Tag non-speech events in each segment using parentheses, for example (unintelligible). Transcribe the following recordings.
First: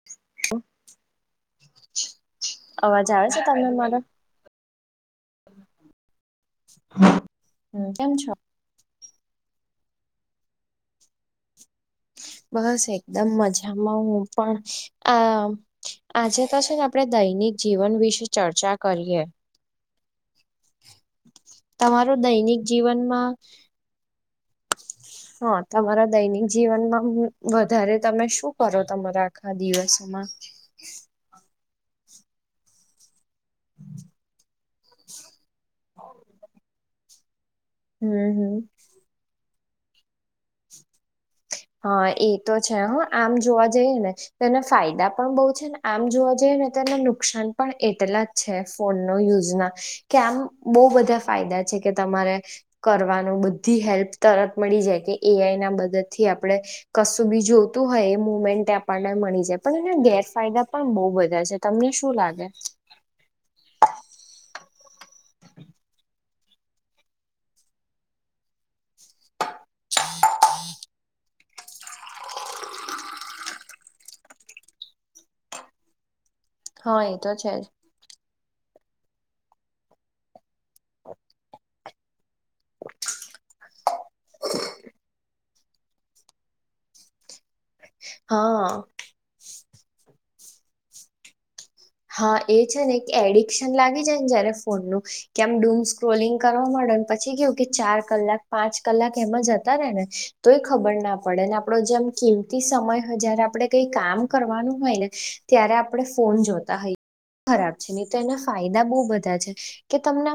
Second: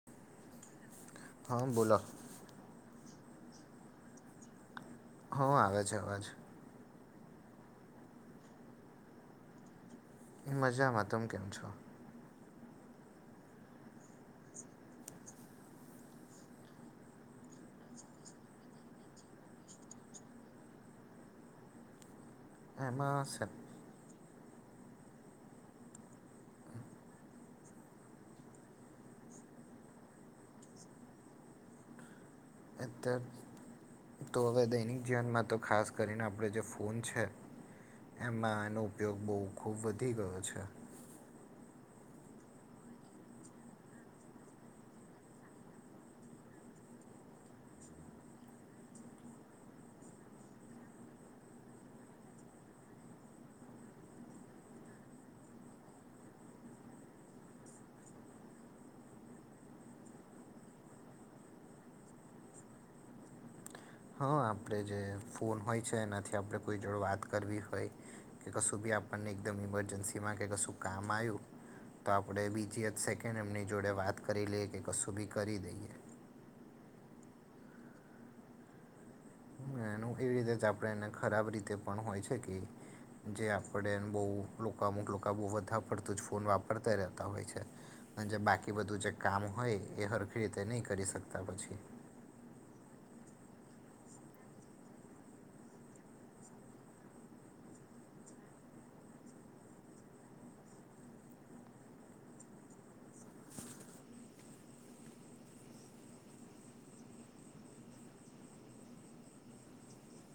(inaudible) હા બોલો અવાજ આવે છે, તમને મારો હ આવે છે અવાજ હ કેમ છો. મજામાં તમે કેમ છો. બસ એકદમ મજામાં હું પણ આ આજે તો છે આપણે દૈનિક જીવન વિશે ચર્ચા કરીએ. તમારૂ દૈનિક એમાં જીવનમાં હા તમારા દૈનિક જીવનમાં વધારે તમે શું કરો? તમારા આખા દિવસોમાં (unintelligible) તો હવે દૈનિક જીવનમાં તો ખાસ કરીને આપણે જે ફોન છે હમ હમ એમાં એનો ઉપયોગ બહુ ખૂબ વધી ગયો છે. હા એ તો છે હ આમ જોવા જઈએને તેના ફાયદા પણ બોવ છે ને આમ જોવા જઈએ ને તેને નુકસાન પણ એટલા છે ફોનનો યુઝના કે આમ બહુ બધા ફાયદા છે કે તમારે કરવાનું બધી હેલ્પ તરત મળી જાય કે એઆઈ ના મદદ થી આપણેે કશુંબી જોવતું હોય એ મુમેન્ટ આપણને મળી જાય પણ એના ગેરફાયદા પણ બોવ બધા છે. તમને શું લાગે? હા આપણે જે ફોન હોય છે, એનાથી આપણે કોઈ જોડે વાત કરવી હોય કે કશું બી આપણને એકદમ ઈમરજન્સીમાં કે કશું કામ આવ્યું તો આપણે બીજી એક સેકન્ડ એમની જોડે વાત કરી લઈએ કે કશું બી કરી દઈએ. હા એ તો છેજ. એનું એવી રીતે જ આપણે એને ખરાબ રીતે પણ હોય છે, કે જે આપડેન બોવ લોકો અમુક લોકો, બોવ વધા પરતું જ ફોન વાપરતા રહેતા હોય છે, જે હા બાકી બધું કામ હોય એ હરખી રીતે નહી કરી શકતા પછી. હા એ છે ને કે એડિક્શન લાગી જાયને, જયારે ફોનનું કે આમ ડૂમ સ્ક્રોલિંગ કરવા પછી કેવું કે ચાર કલાક પાંચ કલાક એમાં જતા રે ને તો એ ખબર ના પડે આપડો જેમ કિંમ સમય જયારે આપડે કઈ કામ કરવાનું હોય, ને ત્યારે આપણે ફોન જોતા ખરાબ છેન, તો એના ફાયદા બહુ બધા છે કે તમને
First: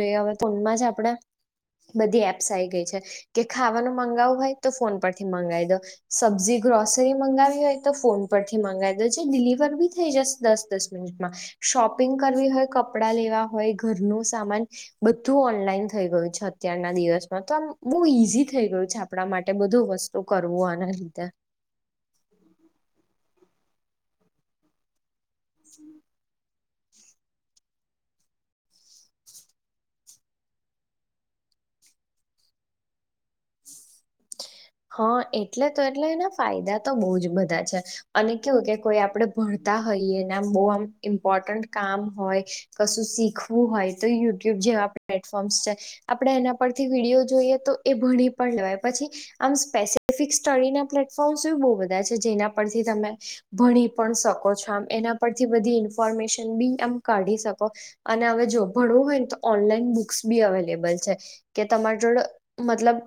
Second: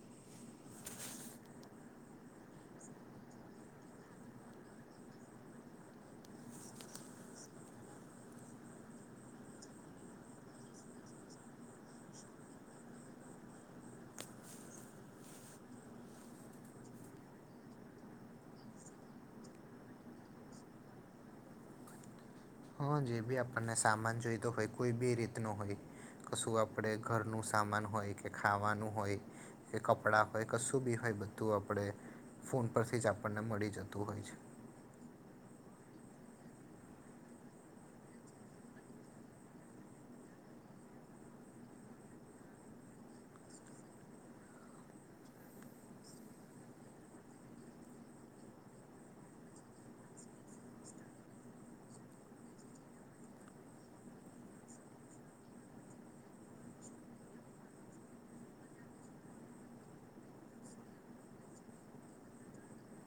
જોઈ હવે ફોનમાં જ આપણેે બધી એપ્સ આ આવી ગઈ છે. કે ખાવાનું મંગાવું હોય, તો ફોન પરથી મંગાવી દો સબ્જી ગ્રોસરી મંગાવી હોય, તો ફોન પરથી મંગાવી દેજ ડિલિવર બી થઈ જશે દસ દસ મિનિટમાં શોપિંગ કરવી હોય, કપડાં લેવા હોય ઘરનું સામાન બધું ઓનલાઈન થઈ ગયું છે, અત્યારના દિવસમાં તો આમ બહુ ઈઝી થઈ ગયુ છે આપણા માટે બધું વસ્તુ શું કરવું આના લીધે હા જે બી આપણને સામાન જોઈતો હોય કોઈ બી રીતનો હોય કશું આપ આપણે ઘરનું સામાન હોય કે ખાવાનું હોય કે કપડાં હોય કશું બી હોય બધું આપણે ફોન પરથી જ આપણને મળી જતું હોય છે. હા એટલે તો એટલે એના ફાયદા તો બહુ જ બધા છે. અને કેવું કે કોઈ આપડે ભણતા હોઈયએ, ને આમ બહુ આમ ઇમ્પોર્ટન્ટ કામ હોય કશું શીખવું હોય તો યુટ્યુબ જેવા પ્લેટફોર્મ્સ છે. આપડે એના પરથી વિડીયો જોઈએ, તો એ ભણી પણ લેવાય પછી આમ સ્પેસિફિક સ્ટડીના પ્લેટફોર્મ્સ એ બહુ બધા છે જેના પરથી તમે ભણી પણ શકો છો, આમ એના પરથી બધી ઇન્ફોર્મેશન બી આમ કાઢી શકો. અને હવે જો ભણવું હોય ને તો ઓનલાઈન બુક્સ બી અવેલેબલ છે. કે તમારી જોડે મતલબ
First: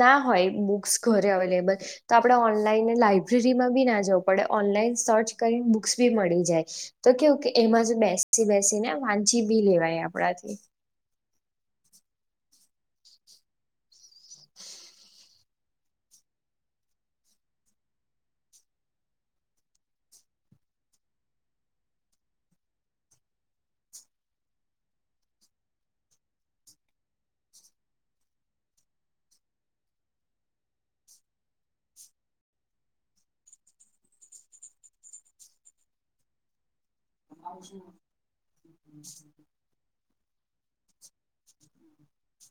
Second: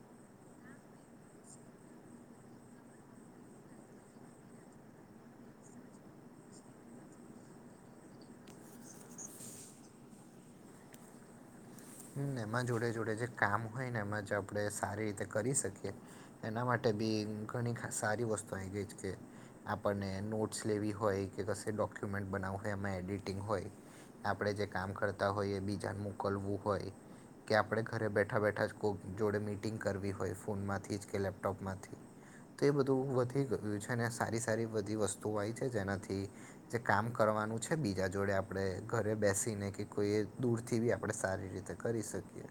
ના હોય બુક્સ ઘરે અવેલેબલ તો આપણે ઓનલાઈન લાઈબ્રેરીમાં બી ના જવું પડે ઓનલાઈન સર્ચ કરીને બુક્સ બી મળી જાય. તો કેવું કે એમાં જો બેસી બેસીને વાચી બી લેવાય આપણાથી. એમાં જોડે જોડે જે કામ હોય ને એમાં જ આપણે સારી રીતે કરી શકીએ. એના માટે બી ઘણી સારી વસ્તુ આવી ગઈ છે કે આપણને નોટ્સ લેવી હોય કે કશે ડોક્યુમેન્ટ બનાવું હોય એમાં એડિટિંગ હોય આપણે જે કામ કરતા હોઈએ બીજાને મોકલવું હોય કે આપણે ઘરે બેઠા બેઠા જ કોઈ જોડે મીટિંગ કરવી હોય ફોનમાંથી જ કે લેપટોપમાંથી. તો એ બધું વધી ગયું છે અને સારી સારી બધી વસ્તુઓ આવી છે જેનાથી જે કામ કરવાનું છે બીજા જોડે આપણે ઘરે બેસીને કે કોઈ એ દૂરથી બી આપણે સારી રીતે કરી શકીએ.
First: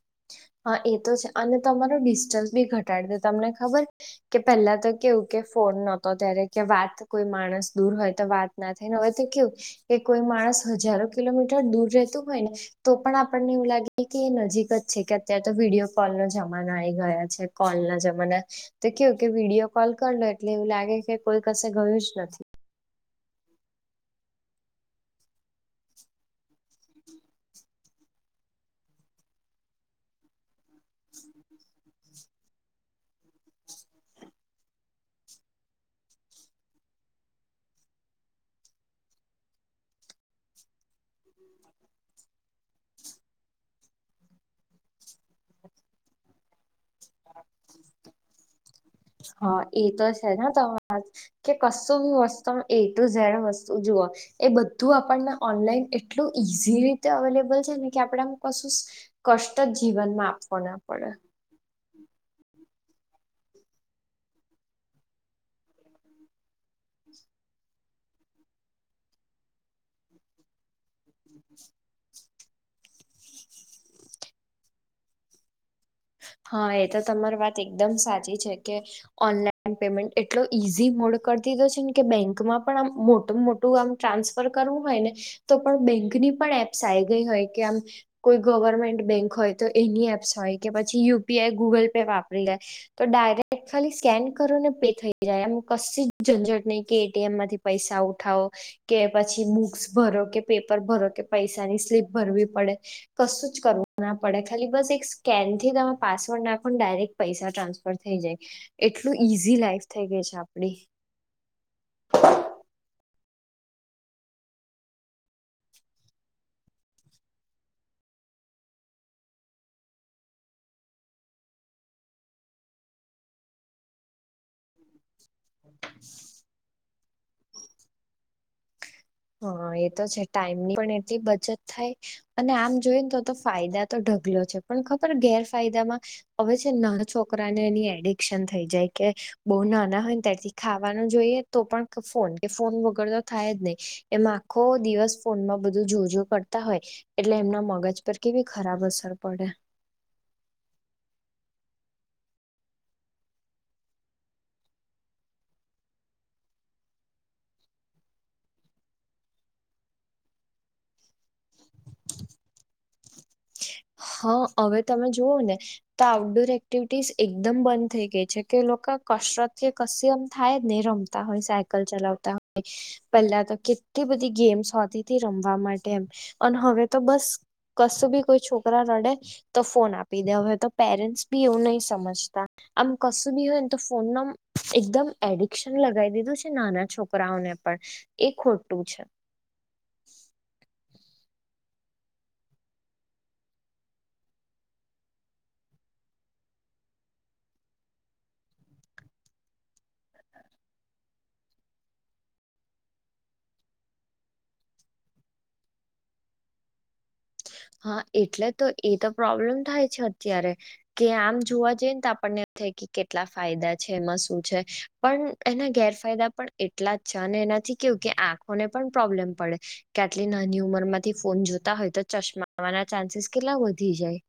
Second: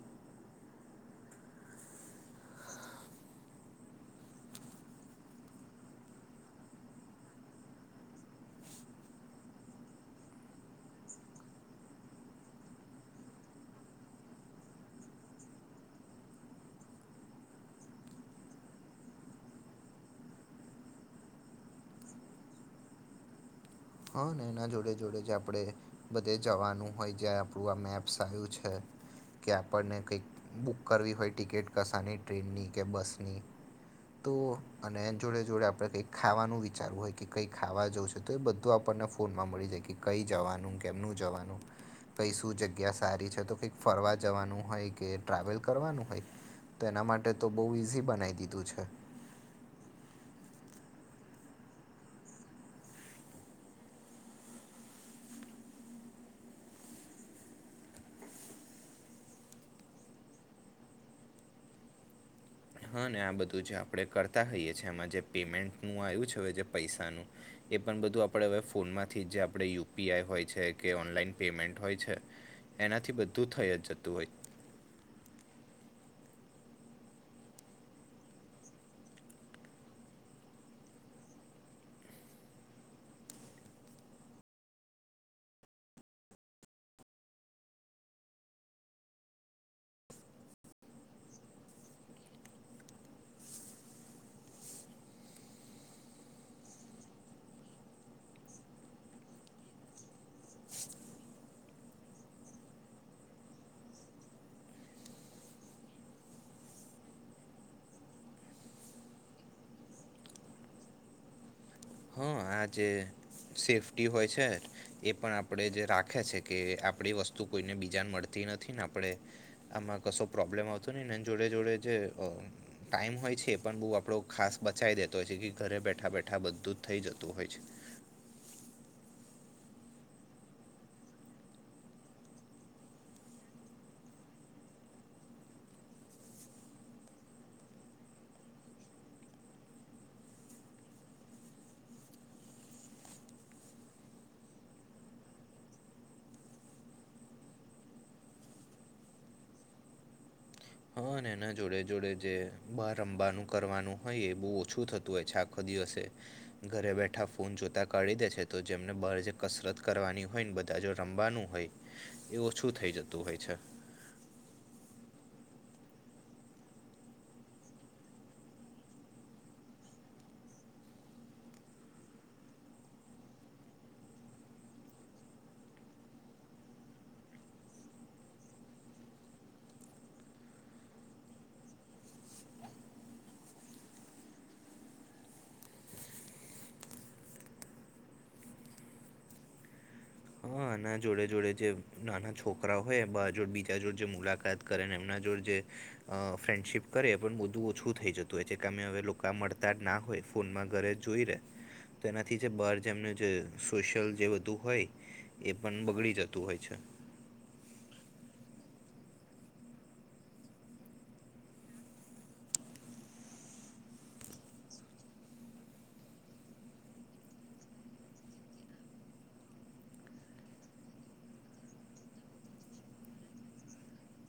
હા એ તો છે અને તમારો ડિસ્ટન્સ બી ઘટાડે તમને ખબર કે પહેલા તો કેવું કે ફોન નહતો ત્યારે કે વાત કોઈ માણસ દૂર હોય તો વાત ના થઈને હોય તો કેવું કે કોઈ માણસ હજારો કિલોમીટર દૂર રહેતું હોય ને તો પણ આપણને એવું લાગે કે એ નજીક જ છે. તં તો વિડીયો કોલનો જમાનો આ આવી ગયા છે. કોલના જમાના તો કેવું કે વિડીયો કોલ કર લો એટલે એવું લાગે કે કોઈ કસે ગયું જ નથી. હા ને એના જોડે જોડે જે આપણે બધે જવાનું હોય જ્યાં આપણું આ મેપ્સ આવ્યું છે્ કે આપણને કંઈક બુક કરવી હોય ટિકિટ કસાની ટ્રેનની કે બસની તો અને એ જોડે જોડે આપણે કઈક ખાવાનું વિચારવું હોય કે કંઈક ખાવા જોવ છે તો એ બધું. તો આપણને ફોનમાં મળી જાય કે કઈ જવાનું કેમનું જવાનું. પય શું જગ્યા સારી છે તો કંઈક ફરવા જવાનું હોય કે ટ્રાવેલ કરવાનું હોય તો એના માટે તો બહુ ઈઝી બનાવી દીધું છે. હા એ તો છે ને તમા કે કશું બી વસ્તુ એ ટુ ઝેડ વસ્તુ જુઓ એ બધું આપણને ઓનલાઈન એટલું ઈઝી રીતે અવેલેબલ છે ને કે આપણેે આમ કશું કષ્ટ જ જીવનમાં આપવો ના પડે. હા ને આ બધું જે આપણે કરતા હોઈએ છીએ એમાં જે પેમેન્ટનું આવ્યું છે હવે જે પૈસાનું એ પણ બધું આપણે હવે ફોનમાંથી જ જે આપણે યુપીઆઈ હોય છે. કે ઓનલાઈન પેમેન્ટ હોય છે એનાથી બધું થઈ જ જતું હોય હા એ તો તમારી વાત એકદમ સાચી છે કે ઓનલાઈન પેમેન્ટ એટલો ઈઝી મોડ કરી દીધો છે ને કે બેંકમાં પણ આમ મોટું મોટું આમ ટ્રાન્સફર કરવું હોય ને તો પણ બેંકની પણ એપ્સ આ ગઈ હોય કે આમ કોઈ ગવર્મેન્ટ બેંક હોય તો એની એપ્સ હોય કે પછી યુપીઆઈ ગુગલ પે વાપરી લે તો ડાયરેક્ટ ખાલી સ્કેન કરો ને પે થઈ જાય એમ કશી ઝંઝટ નહી કે એટીએમ માંથી પૈસા ઉઠાવો કે પછી બુક્સ ભરો કે પેપર ભરો કે પૈસાની સ્લીપ ભરવી પડે કશું જ કરવું ના પડે ખાલી બસ એક સ્કેન થી તમે પાસવર્ડ નાખો ને ડાયરેક પૈસા ટ્રાન્સફર થઈ જાય એટલું ઈઝી લાઈફ થઈ ગઈ છે આપડી હં આજે સેફ્ટી હોય છે. એ પણ આપણે જે રાખે છે કે આપડી વસ્તુ કોઈને બીજાને મળતી નથી ને આપણે આમાં કશો પ્રોબ્લેમ આવતો નહી એ જોડે જોડે જે ટાઈમ હોય છે એ પણ બહુ આપણો ખાસ બચાય દેતો હોય છે કે ઘરે બેઠા બેઠા બધું જ થઇ જતું હોય છે. હા એ તો છે ટાઈમ ની પણ એટલી બચત થાય. અને આમ જોઈ ને તો તો ફાયદા તો ઢગલો છે પણ ખબર ગેરફાયદામાં હવે છે નાના છોકરાને એની એડિકશન થઈ જાય કે બઉુ નાના હોય ને ત્યારથી ખાવાનું જોઈએ તો પણ ફોન કે ફોન વગર તો થાય જ નહી એમ આખો દિવસ ફોનમાં બધું જોજો કરતા હોય એટલે એમના મગજ પર કેવી ખરાબ અસર પડે હા અને એના જોડે જોડે જે બારમવાનું કરવાનું હોય એ બહુ ઓછું થતું હોય છે આખો દિવસે ઘરે બેઠા ફોન જોતા કાઢી દે છે તો જેમને બહાર જે કસરત કરવાની હોય ને બધા જો રમવાનું હોય એ ઓછું થઈ જતું હોય છે. હા અવે તમે જુઓ ને તો આઉટડોર એક્ટિવિટીસ એકદમ બંધ થઈ ગઈ છે કે લોકો કસરત કે કશ્યમ થાય ને રમ હોય સાયકલ ચલાવતા પહેલા તો કેટલી બધી ગેમ્સ હોતી ત રમવા માટે એમ અને હવે તો બસ કશું બી કોઈ છોકરા રડે તો ફોન આપી દે હવે તો પેરેન્ટ્સ બી એવું નહી સમજતા આમ કશું બી હોય ને તો ફોન ન એકદમ એડિકશન લગાવી દીધું છે નાના છોકરાઓને પણ એ ખોટું છે હ એના જોડે જોડે જે નાના છોકરા હોય બ જોડ બીજા જોડ જે મુલાકાત કરે ને એમના જોડે જે અ ફ્રેન્ડશિપ કરે પણ બધું ઓછું થઈ જતું હોય છે. કામે હવે લોકો મળતા જ ના હોય. ફોનમાં ઘરે જોઈ રહે તો એનાથી જે બહાર જેમનું જે સોશિયલ જે બધું હોય. એ પણ બગડી જતું હોય છે. હા એટલે તો એ તો પ્રોબ્લેમ થાય છે અત્યારે કે આમ જોવા જઈ ને તો આપણને થાય કેટલા ફાયદા છે એમાં શું છે પણ એના ગેરફાયદા પણ એટલા જ છે અને એનાથી કેવું કે આંખોને પણ પ્રોબ્લેમ પડે કે આટલી નાની ઉંમર માંથી ફોન જોતા હોય તો ચશ્માના ચાન્સીસ કેટલા વધી જાય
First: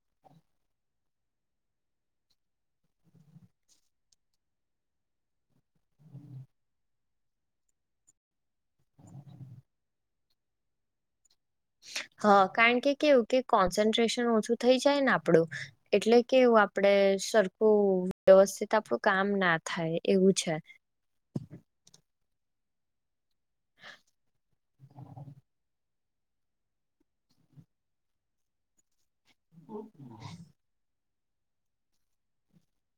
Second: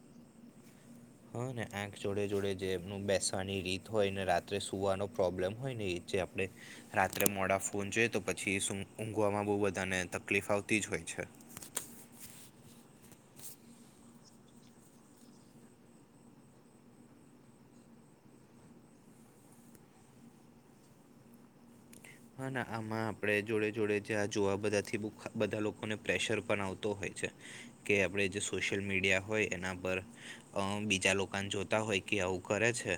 હા ને આંખ જોડે જોડે જેમ બેસવાની રીત હોય ને રાત્રે સુવાનો પ્રોબ્લેમ હોય ને એ જે આપણે રાત્રે મોડા ફોન જોઈ તો પછી ઊંઘવામાં બહુ બધાને તકલીફ આવતી જ હોય છે. હ કારણ કે કેવું કે કોન્સન્ટ્રેશન ઓછું થઈ જાય ને આપડું એટલે કેવું આપડે સરખું વ્યવસ્થિત આપડું કામ ના થાય એવું છે હા આમાં આપે જોડે જોડે જ્યાં જોવા બધાથી બધા લોકો લોકોને પ્રેશર પણ આવતો હોય છે કે આપણે જે સોશિયલ મીડિયા હોય એના પર બીજા લોકોને જોતા હોય કે આવું કરે છે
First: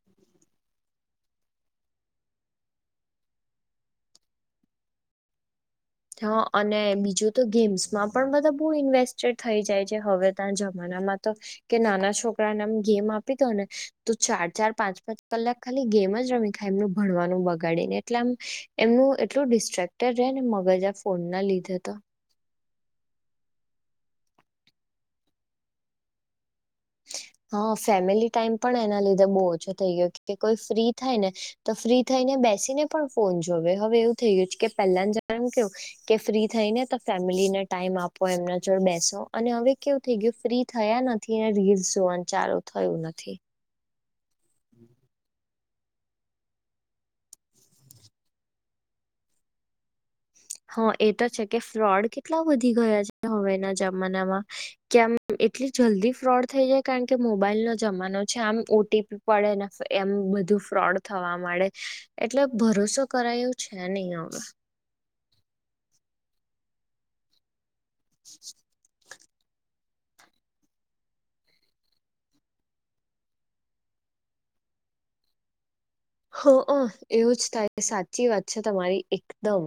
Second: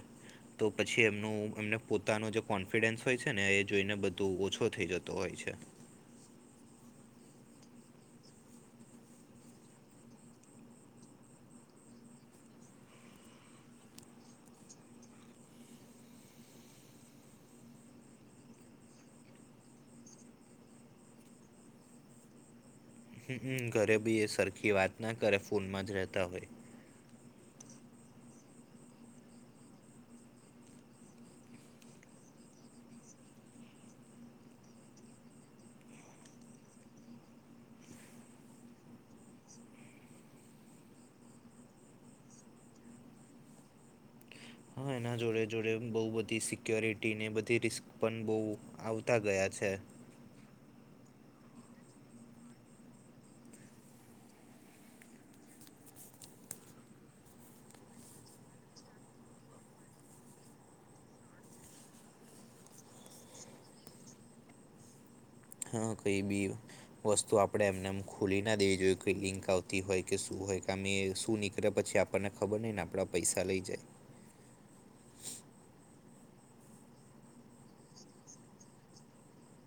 તો પછી એમનું એમને પોતાનું જે કોન્ફિડન્સ હોય છે ને એ જોઈને બું તો ઓછો થઈ જતો હોય છે. હ અને બીજું તો ગેમ્સમાં પણ બધા બહુ ઇન્વેસ્ટેડ થઈ જાય છે. હવે, ત્યાં જમાનામાં તો કે નાના છોકરાને આમ ગેમ આપી દઉ ને તો ચાર ચાર, પાંચ પાંચ કલાક ખાલી ગેમ જ રમી ખાય. એમનું ભણવાનું બગાડીને એટલે આમ એમનું એટલું ડિસ્ટ્રેક્ટર રહેને બધા ફોનના લીધેતો હ હ, ઘરે બી એ સરખી વાત ના કરે, ફોનમાં જ રહેતા હોય. હા, ફેમિલી ટાઈમ પણ એના લીધે બહુ ઓછો થઈ ગયો. કોઈ ફ્રી થાયને તો ફ્રી થઈને બેસીને પણ ફોન જોવે. હવે, એવું થઈ ગયું છે કે પહેલાને જમાનામાં કેવું? કે ફ્રી થઈ ને તો ફેમિલીને ટાઈમ આપો એમના જોડ બેસો અને હવે કેવું થઈ ગયું ફ્રી થયા નથી રીઝ જોવાનું ચાલુ થયું નથી. હા, એના જોડે જોડે બહુ બધી સિક્યોરિટીને બધી રિસ્ક પણ બહુ આવતા ગયા છે. હા, એ તો છે કે ફ્રોડ કેટલા વધી ગયા છે. હવેના જમાનામાં કે આમ એટલી જલ્દી ફ્રોડ થઈ જાય કારણ કે મોબાઈલનો જમાનો છે આમ ઓ ટી પ પડે ને એમ બધું ફ્રોડ થવા મળે. એટલે ભરોસો કરાય એવું છે નહી હવે. હા, કઈ બી વસ્તુ આપણે એમને એમ ખોલીના દેવી જોઈએ. ફિલિંક આવતી હોય કે શું હોય કેમે એ શું નીકળે પછી આપણને ખબર નહીં ને આપણા પૈસા લઈ જાય. હ, એવું જ તારી સાચી વાત છે. તમારી એકદમ.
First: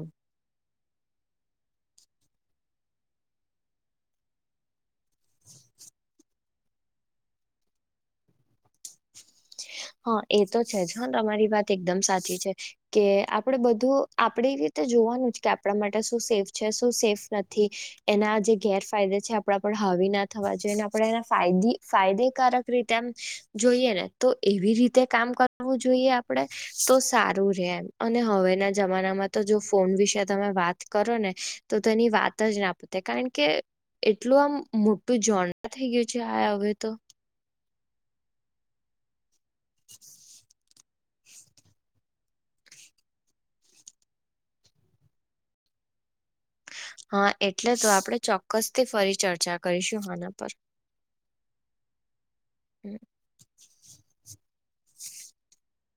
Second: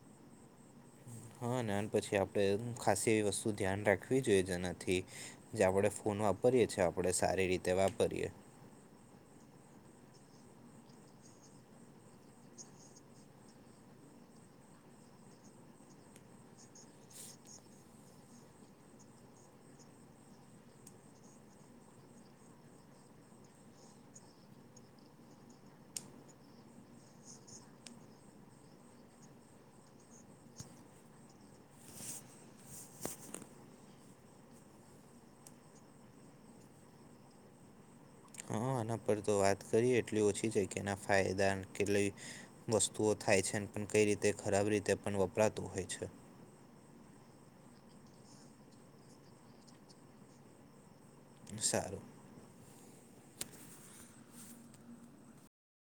હા, અને પછી આપણે ખાસ એવી વસ્તુ ધ્યાન રાખવી જોઈએ જેનાથી જે આપણેે ફોન વાપરીએે છીએ. આપણેે સારી રીતે વાપરીએ હા, એ તો છે જ. હા, તમારી વાત એકદમ સાચી છે. કે આપણે બધું આપણે એ રીતે જોવાનું જ કે આપણા માટે શું સેફ છે, શું સેફ નથી. એના જે ગેરફાયદા છે આપણા હાવી ના થવા જોઈએ અને આપણે એ ફાયદેકારક રીતે આમ જોઈએ ને તો એવી રીતે કામ કરવું જોઈએ આપણે. તો સારું રે એમ અને હવેના જમાનામાં તો જો ફોન વિશે તમે વાત કરો ને તો તેની વાત જ ના પૂતે કારણ કે એટલું આમ મોટું જોણ થઈ ગયું છે. આ હવે તો હા, આના પર તો વાત કરીએ એટલી ઓછી છે કે એના ફાયદા કેટ વસ્તુઓ થાય છેને પણ કઈ રીતે ખરાબ રીતે પણ વપરાતું હોય છે. હા, એટલે તો આપણે ચોક્કસથી ફરી ચર્ચા કરીશું આના પર. સારું. હમ.